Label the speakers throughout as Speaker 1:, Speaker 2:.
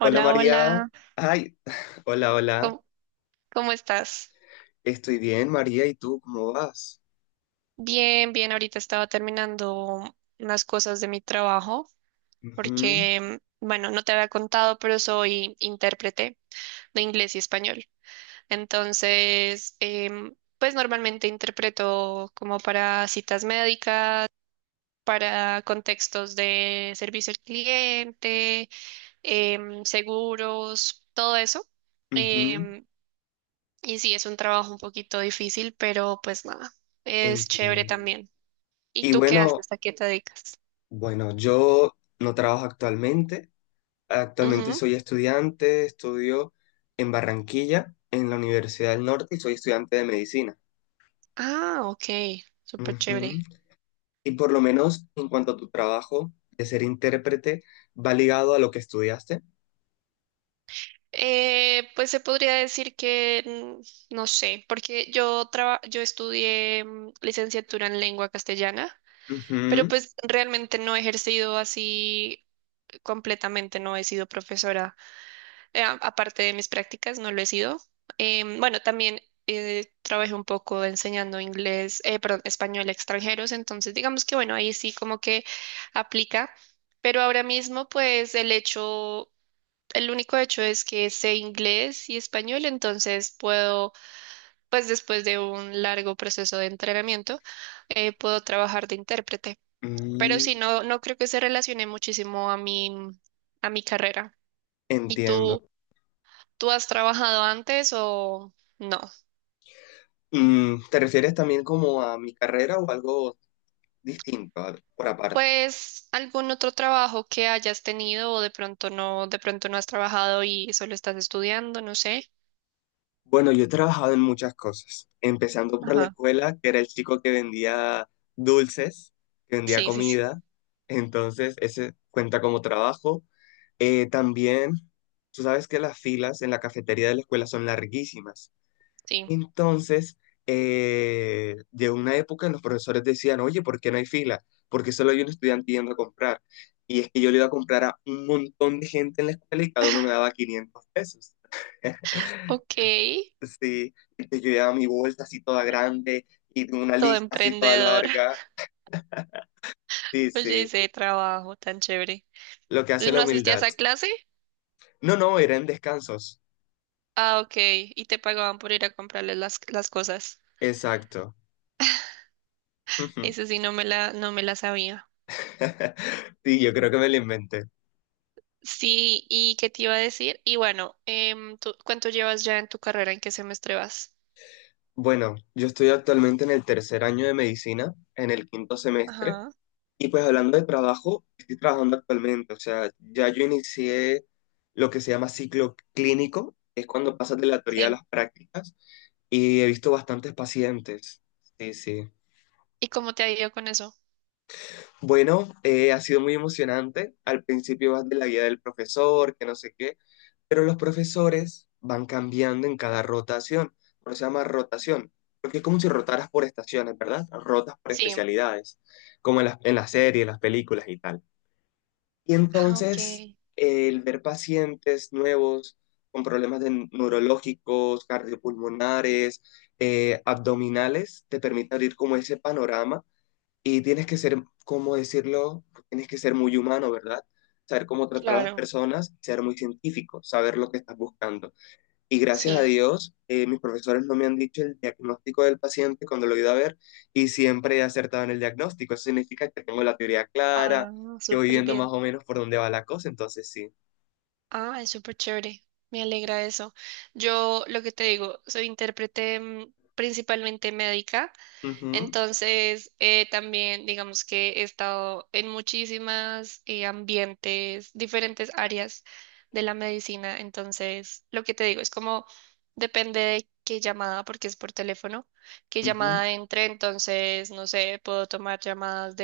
Speaker 1: Hola María.
Speaker 2: hola.
Speaker 1: Ay, hola, hola.
Speaker 2: ¿Cómo, cómo estás?
Speaker 1: Estoy bien, María. ¿Y tú cómo vas?
Speaker 2: Bien, bien. Ahorita estaba terminando unas cosas de mi trabajo
Speaker 1: Ujú,
Speaker 2: porque, bueno, no te había contado, pero soy intérprete de inglés y español. Entonces, pues normalmente interpreto como para citas médicas, para contextos de servicio al cliente, seguros, todo eso.
Speaker 1: ujú.
Speaker 2: Em, Y sí, es un trabajo un poquito difícil, pero pues nada, es chévere
Speaker 1: Entiendo.
Speaker 2: también. ¿Y
Speaker 1: Y
Speaker 2: tú qué
Speaker 1: bueno,
Speaker 2: haces? ¿A qué te dedicas?
Speaker 1: bueno, yo no trabajo actualmente. Actualmente
Speaker 2: Ujú.
Speaker 1: soy estudiante, estudio en Barranquilla, en la Universidad del Norte, y soy estudiante de medicina.
Speaker 2: Ah, ok, súper
Speaker 1: Ujú.
Speaker 2: chévere.
Speaker 1: Y por lo menos en cuanto a tu trabajo de ser intérprete, ¿va ligado a lo que estudiaste?
Speaker 2: Pues se podría decir que no sé, porque yo estudié licenciatura en lengua castellana, pero
Speaker 1: Ujú,
Speaker 2: pues realmente no he ejercido así completamente, no he sido profesora, aparte de mis prácticas, no lo he sido. Bueno, también trabajé un poco enseñando inglés, perdón, español a extranjeros, entonces digamos que bueno, ahí sí como que aplica, pero ahora mismo pues el único hecho es que sé inglés y español, entonces puedo, pues después de un largo proceso de entrenamiento, puedo trabajar de intérprete, pero sí,
Speaker 1: mm.
Speaker 2: no, no creo que se relacione muchísimo a a mi carrera. ¿Y
Speaker 1: Entiendo.
Speaker 2: tú? ¿Tú has trabajado antes o no?
Speaker 1: Mm, ¿te refieres también como a mi carrera o algo distinto, por aparte?
Speaker 2: Pues algún otro trabajo que hayas tenido o de pronto no has trabajado y solo estás estudiando, no sé.
Speaker 1: Bueno, yo he trabajado en muchas cosas, empezando por la
Speaker 2: Ajá.
Speaker 1: escuela, que era el chico que vendía dulces, que vendía
Speaker 2: Sí, sí, sí,
Speaker 1: comida, entonces ese cuenta como trabajo. También, tú sabes que las filas en la cafetería de la escuela son larguísimas.
Speaker 2: sí.
Speaker 1: Entonces, llegó una época en los profesores decían, oye, ¿por qué no hay fila? Porque solo hay un estudiante yendo a comprar. Y es que yo le iba a comprar a un montón de gente en la escuela y cada uno me daba 500 pesos.
Speaker 2: Ok,
Speaker 1: Sí, entonces yo llevaba mi bolsa así toda grande y tengo una
Speaker 2: todo
Speaker 1: lista así toda
Speaker 2: emprendedora.
Speaker 1: larga. Sí,
Speaker 2: Oye,
Speaker 1: sí,
Speaker 2: ese trabajo tan chévere.
Speaker 1: lo que
Speaker 2: ¿Y
Speaker 1: hace la
Speaker 2: no asistías
Speaker 1: humildad.
Speaker 2: a clase?
Speaker 1: No, no, era en descansos.
Speaker 2: Ah, ok. Y te pagaban por ir a comprarles las cosas.
Speaker 1: Exacto.
Speaker 2: Eso sí, no me la sabía.
Speaker 1: Sí, yo creo que me lo inventé.
Speaker 2: Sí, ¿y qué te iba a decir? Y bueno, ¿tú- ¿cuánto llevas ya en tu carrera? ¿En qué semestre vas?
Speaker 1: Bueno, yo estoy actualmente en el tercer año de medicina, en el quinto semestre,
Speaker 2: Ajá.
Speaker 1: y pues hablando de trabajo, estoy trabajando actualmente, o sea, ya yo inicié lo que se llama ciclo clínico, que es cuando pasas de la teoría a
Speaker 2: Sí.
Speaker 1: las prácticas, y he visto bastantes pacientes. Sí, sí.
Speaker 2: ¿Y cómo te ha ido con eso?
Speaker 1: Bueno, ha sido muy emocionante. Al principio vas de la guía del profesor, que no sé qué, pero los profesores van cambiando en cada rotación. Por eso se llama rotación, porque es como si rotaras por estaciones, ¿verdad? Rotas por
Speaker 2: Sí.
Speaker 1: especialidades, como en las series, las películas y tal. Y
Speaker 2: Ah, ok.
Speaker 1: entonces, el ver pacientes nuevos con problemas de neurológicos, cardiopulmonares, abdominales, te permite abrir como ese panorama y tienes que ser, ¿cómo decirlo? Tienes que ser muy humano, ¿verdad? Saber cómo tratar a las
Speaker 2: Claro.
Speaker 1: personas, ser muy científico, saber lo que estás buscando. Y gracias a
Speaker 2: Sí.
Speaker 1: Dios, mis profesores no me han dicho el diagnóstico del paciente cuando lo he ido a ver y siempre he acertado en el diagnóstico. Eso significa que tengo la teoría clara,
Speaker 2: Ah,
Speaker 1: que voy
Speaker 2: súper
Speaker 1: viendo más
Speaker 2: bien.
Speaker 1: o menos por dónde va la cosa, entonces sí.
Speaker 2: Ah, es súper chévere. Me alegra eso. Yo lo que te digo, soy intérprete principalmente médica,
Speaker 1: Ujú,
Speaker 2: entonces también digamos que he estado en muchísimas ambientes, diferentes áreas de la medicina, entonces lo que te digo es como depende de qué llamada, porque es por teléfono, qué
Speaker 1: ujú,
Speaker 2: llamada entre, entonces no sé, puedo tomar llamadas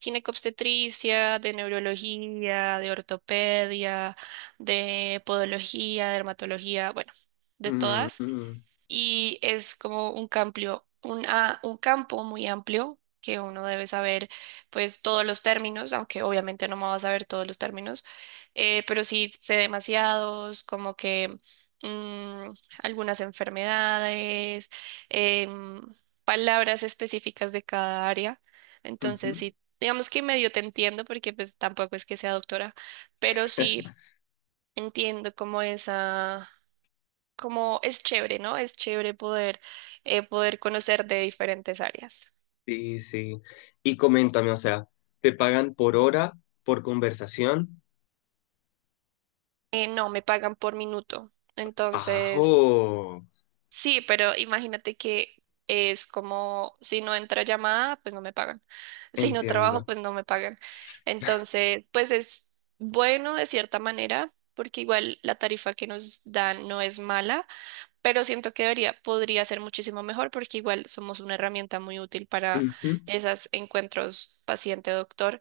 Speaker 2: ginecobstetricia, de neurología, de ortopedia, de podología, dermatología, bueno, de
Speaker 1: mm,
Speaker 2: todas,
Speaker 1: mm,
Speaker 2: y es como un cambio, un campo muy amplio que uno debe saber pues todos los términos, aunque obviamente no me va a saber todos los términos, pero sí sé demasiados, como que mm, algunas enfermedades, em, palabras específicas de cada área. Entonces
Speaker 1: ujú.
Speaker 2: sí, digamos que medio te entiendo porque pues tampoco es que sea doctora, pero sí entiendo como esa, como es chévere, ¿no? Es chévere poder, poder conocer de diferentes áreas.
Speaker 1: Sí, sí. Y coméntame, o sea, ¿te pagan por hora, por conversación?
Speaker 2: No, me pagan por minuto. Entonces,
Speaker 1: Ajo,
Speaker 2: sí, pero imagínate que es como si no entra llamada, pues no me pagan. Si no trabajo,
Speaker 1: entiendo.
Speaker 2: pues no me pagan. Entonces, pues es bueno de cierta manera, porque igual la tarifa que nos dan no es mala, pero siento que debería, podría ser muchísimo mejor porque igual somos una herramienta muy útil para
Speaker 1: Ujú.
Speaker 2: esos encuentros paciente-doctor,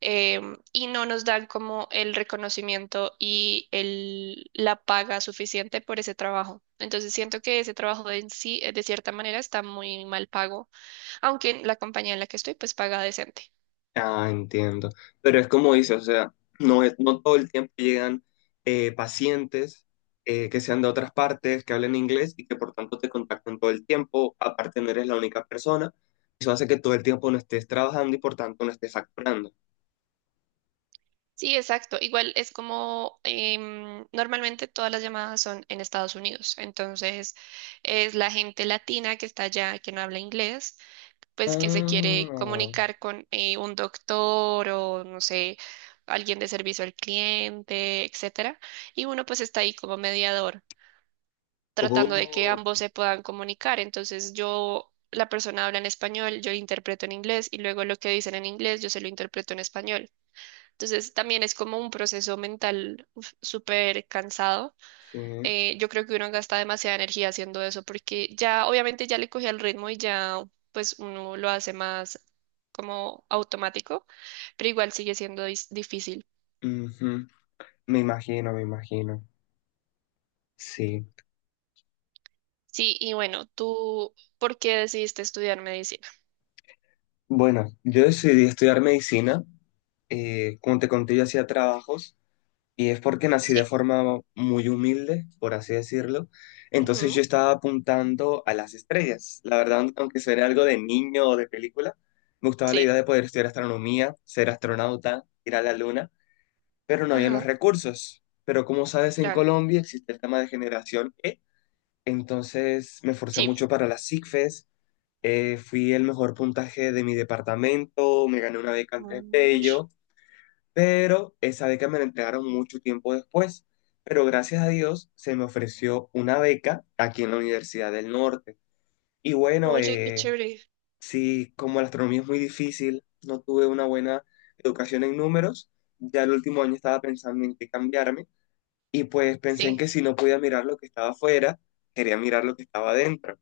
Speaker 2: y no nos dan como el reconocimiento y la paga suficiente por ese trabajo. Entonces siento que ese trabajo en sí, de cierta manera, está muy mal pago, aunque la compañía en la que estoy pues paga decente.
Speaker 1: Ah, entiendo. Pero es como dice, o sea, no es, no todo el tiempo llegan pacientes que sean de otras partes, que hablen inglés y que por tanto te contacten todo el tiempo. Aparte, no eres la única persona. Eso hace que todo el tiempo no estés trabajando y por tanto no estés facturando.
Speaker 2: Sí, exacto. Igual es como, normalmente todas las llamadas son en Estados Unidos, entonces es la gente latina que está allá, que no habla inglés, pues que se quiere
Speaker 1: Ah,
Speaker 2: comunicar con un doctor o no sé, alguien de servicio al cliente, etcétera, y uno pues está ahí como mediador, tratando de que
Speaker 1: ok,
Speaker 2: ambos se puedan comunicar. Entonces yo, la persona habla en español, yo interpreto en inglés y luego lo que dicen en inglés yo se lo interpreto en español. Entonces también es como un proceso mental uf, súper cansado,
Speaker 1: sí.
Speaker 2: yo creo que uno gasta demasiada energía haciendo eso porque ya obviamente ya le cogí el ritmo y ya pues uno lo hace más como automático, pero igual sigue siendo difícil.
Speaker 1: Ujú. Me imagino, me imagino. Sí.
Speaker 2: Sí, y bueno, ¿tú por qué decidiste estudiar medicina?
Speaker 1: Bueno, yo decidí estudiar medicina, como te conté, yo hacía trabajos y es porque nací de
Speaker 2: Sí.
Speaker 1: forma muy humilde, por así decirlo. Entonces
Speaker 2: Ujú.
Speaker 1: yo estaba apuntando a las estrellas. La verdad, aunque suene algo de niño o de película, me gustaba la idea
Speaker 2: Sí.
Speaker 1: de poder estudiar astronomía, ser astronauta, ir a la luna, pero no había los
Speaker 2: Ajá,
Speaker 1: recursos. Pero como sabes, en
Speaker 2: claro.
Speaker 1: Colombia existe el tema de generación E. Entonces me esforcé
Speaker 2: Sí.
Speaker 1: mucho para las ICFES, fui el mejor puntaje de mi departamento, me gané una beca en
Speaker 2: Ush.
Speaker 1: Bello, pero esa beca me la entregaron mucho tiempo después. Pero gracias a Dios se me ofreció una beca aquí en la Universidad del Norte. Y bueno,
Speaker 2: Oye, qué chévere.
Speaker 1: sí, como la astronomía es muy difícil, no tuve una buena educación en números. Ya el último año estaba pensando en qué cambiarme y pues pensé en
Speaker 2: Sí.
Speaker 1: que si no podía mirar lo que estaba afuera, quería mirar lo que estaba adentro.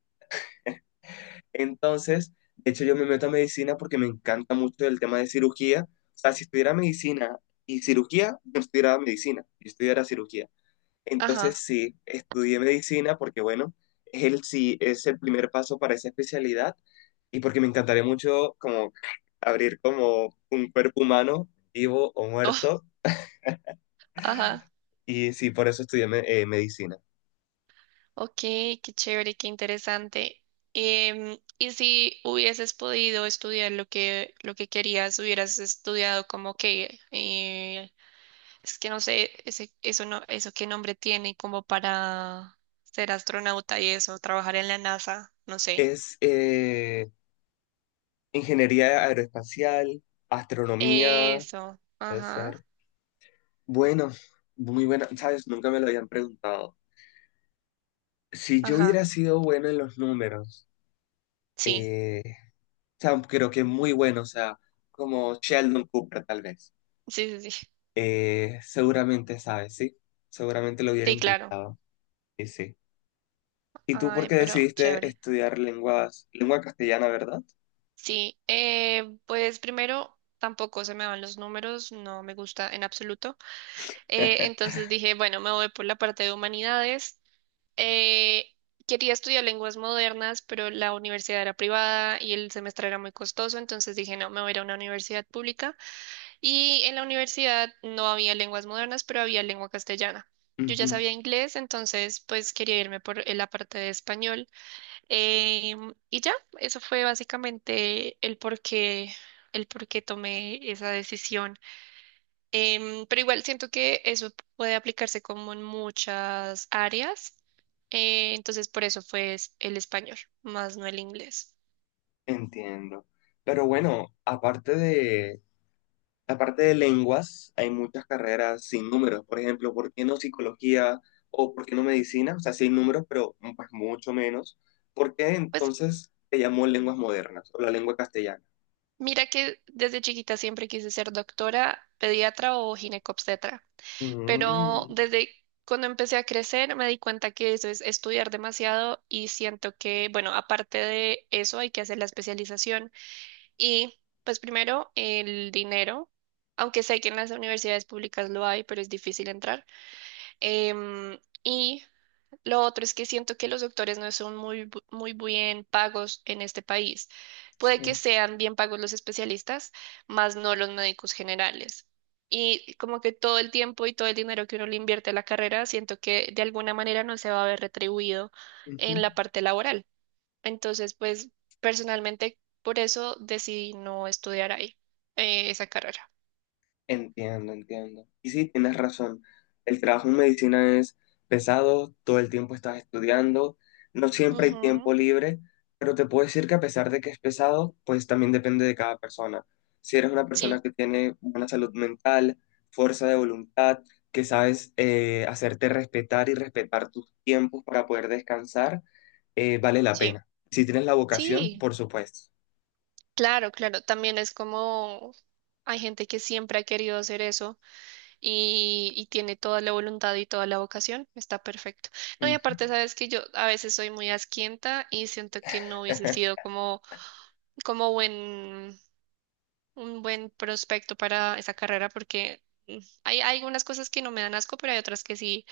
Speaker 1: Entonces, de hecho, yo me meto a medicina porque me encanta mucho el tema de cirugía. O sea, si estudiara medicina y cirugía, yo estudiara medicina, yo estudiara cirugía.
Speaker 2: Ajá.
Speaker 1: Entonces, sí, estudié medicina porque, bueno, es el, sí, es el primer paso para esa especialidad y porque me encantaría mucho como abrir como un cuerpo humano, vivo o
Speaker 2: Oh,
Speaker 1: muerto.
Speaker 2: ajá.
Speaker 1: Y sí, por eso estudié medicina.
Speaker 2: Ok, qué chévere, qué interesante. Y si hubieses podido estudiar lo que querías, hubieras estudiado como que, es que no sé, eso no, eso qué nombre tiene como para ser astronauta y eso, trabajar en la NASA, no sé.
Speaker 1: Es ingeniería aeroespacial, astronomía,
Speaker 2: Eso,
Speaker 1: puede
Speaker 2: ajá,
Speaker 1: ser. Bueno, muy buena, ¿sabes? Nunca me lo habían preguntado. Si yo
Speaker 2: ajá,
Speaker 1: hubiera sido bueno en los números,
Speaker 2: sí,
Speaker 1: eh, o sea, creo que muy bueno, o sea, como Sheldon Cooper tal vez.
Speaker 2: sí, sí, sí,
Speaker 1: Seguramente sabes, ¿sí? Seguramente lo hubiera
Speaker 2: sí, claro.
Speaker 1: intentado, sí, sí. ¿Y tú por
Speaker 2: Ay,
Speaker 1: qué
Speaker 2: pero
Speaker 1: decidiste
Speaker 2: chévere.
Speaker 1: estudiar lenguas, lengua castellana, verdad?
Speaker 2: Sí, pues primero tampoco se me van los números, no me gusta en absoluto. Entonces dije, bueno, me voy por la parte de humanidades. Eh, Quería estudiar lenguas modernas, pero la universidad era privada y el semestre era muy costoso, entonces dije, no, me voy a ir a una universidad pública. Y en la universidad no había lenguas modernas, pero había lengua castellana. Yo ya
Speaker 1: Ujú.
Speaker 2: sabía inglés, entonces pues quería irme por la parte de español. Y ya, eso fue básicamente el por qué tomé esa decisión. Pero igual siento que eso puede aplicarse como en muchas áreas. Entonces, por eso fue el español, más no el inglés.
Speaker 1: Entiendo. Pero bueno, aparte de... Aparte de lenguas, hay muchas carreras sin números. Por ejemplo, ¿por qué no psicología o por qué no medicina? O sea, sí hay números, pero mm, pues, mucho menos. ¿Por qué
Speaker 2: Pues
Speaker 1: entonces se llamó lenguas modernas o la lengua castellana?
Speaker 2: mira que desde chiquita siempre quise ser doctora, pediatra o ginecobstetra, pero
Speaker 1: Mm,
Speaker 2: desde cuando empecé a crecer me di cuenta que eso es estudiar demasiado y siento que, bueno, aparte de eso hay que hacer la especialización y pues primero el dinero, aunque sé que en las universidades públicas lo hay, pero es difícil entrar. Y lo otro es que siento que los doctores no son muy, muy bien pagos en este país. Puede que
Speaker 1: sí.
Speaker 2: sean bien pagos los especialistas, más no los médicos generales. Y como que todo el tiempo y todo el dinero que uno le invierte a la carrera, siento que de alguna manera no se va a ver retribuido
Speaker 1: Ujú.
Speaker 2: en la parte laboral. Entonces, pues personalmente por eso decidí no estudiar ahí, esa carrera.
Speaker 1: Entiendo, entiendo. Y sí, tienes razón. El trabajo en medicina es pesado, todo el tiempo estás estudiando, no siempre hay
Speaker 2: Ujú.
Speaker 1: tiempo libre, pero te puedo decir que a pesar de que es pesado, pues también depende de cada persona. Si eres una persona
Speaker 2: Sí,
Speaker 1: que tiene buena salud mental, fuerza de voluntad, que sabes hacerte respetar y respetar tus tiempos para poder descansar, vale la
Speaker 2: sí,
Speaker 1: pena. Si tienes la vocación,
Speaker 2: sí.
Speaker 1: por supuesto.
Speaker 2: Claro, claro, también es como hay gente que siempre ha querido hacer eso y tiene toda la voluntad y toda la vocación, está perfecto. No, y
Speaker 1: Ujú.
Speaker 2: aparte sabes que yo a veces soy muy asquienta y siento que no hubiese sido como, como buen, un buen prospecto para esa carrera porque mm, hay algunas cosas que no me dan asco, pero hay otras que sí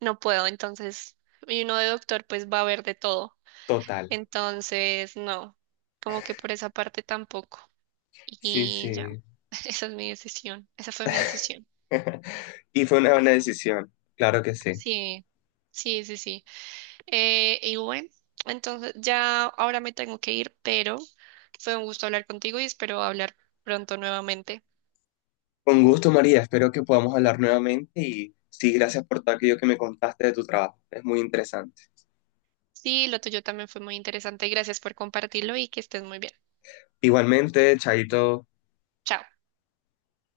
Speaker 2: no puedo, entonces, y uno de doctor pues va a ver de todo,
Speaker 1: Total.
Speaker 2: entonces no, como que por esa parte tampoco.
Speaker 1: Sí,
Speaker 2: Y ya.
Speaker 1: sí.
Speaker 2: Esa es mi decisión. Esa fue mi decisión.
Speaker 1: Y fue una buena decisión, claro que sí.
Speaker 2: Sí, sí, sí, sí. Y bueno, entonces ya ahora me tengo que ir, pero fue un gusto hablar contigo y espero hablar pronto nuevamente.
Speaker 1: Con gusto, María, espero que podamos hablar nuevamente y sí, gracias por todo aquello que me contaste de tu trabajo. Es muy interesante.
Speaker 2: Sí, lo tuyo también fue muy interesante. Gracias por compartirlo y que estés muy bien.
Speaker 1: Igualmente, Chaito.
Speaker 2: Chao.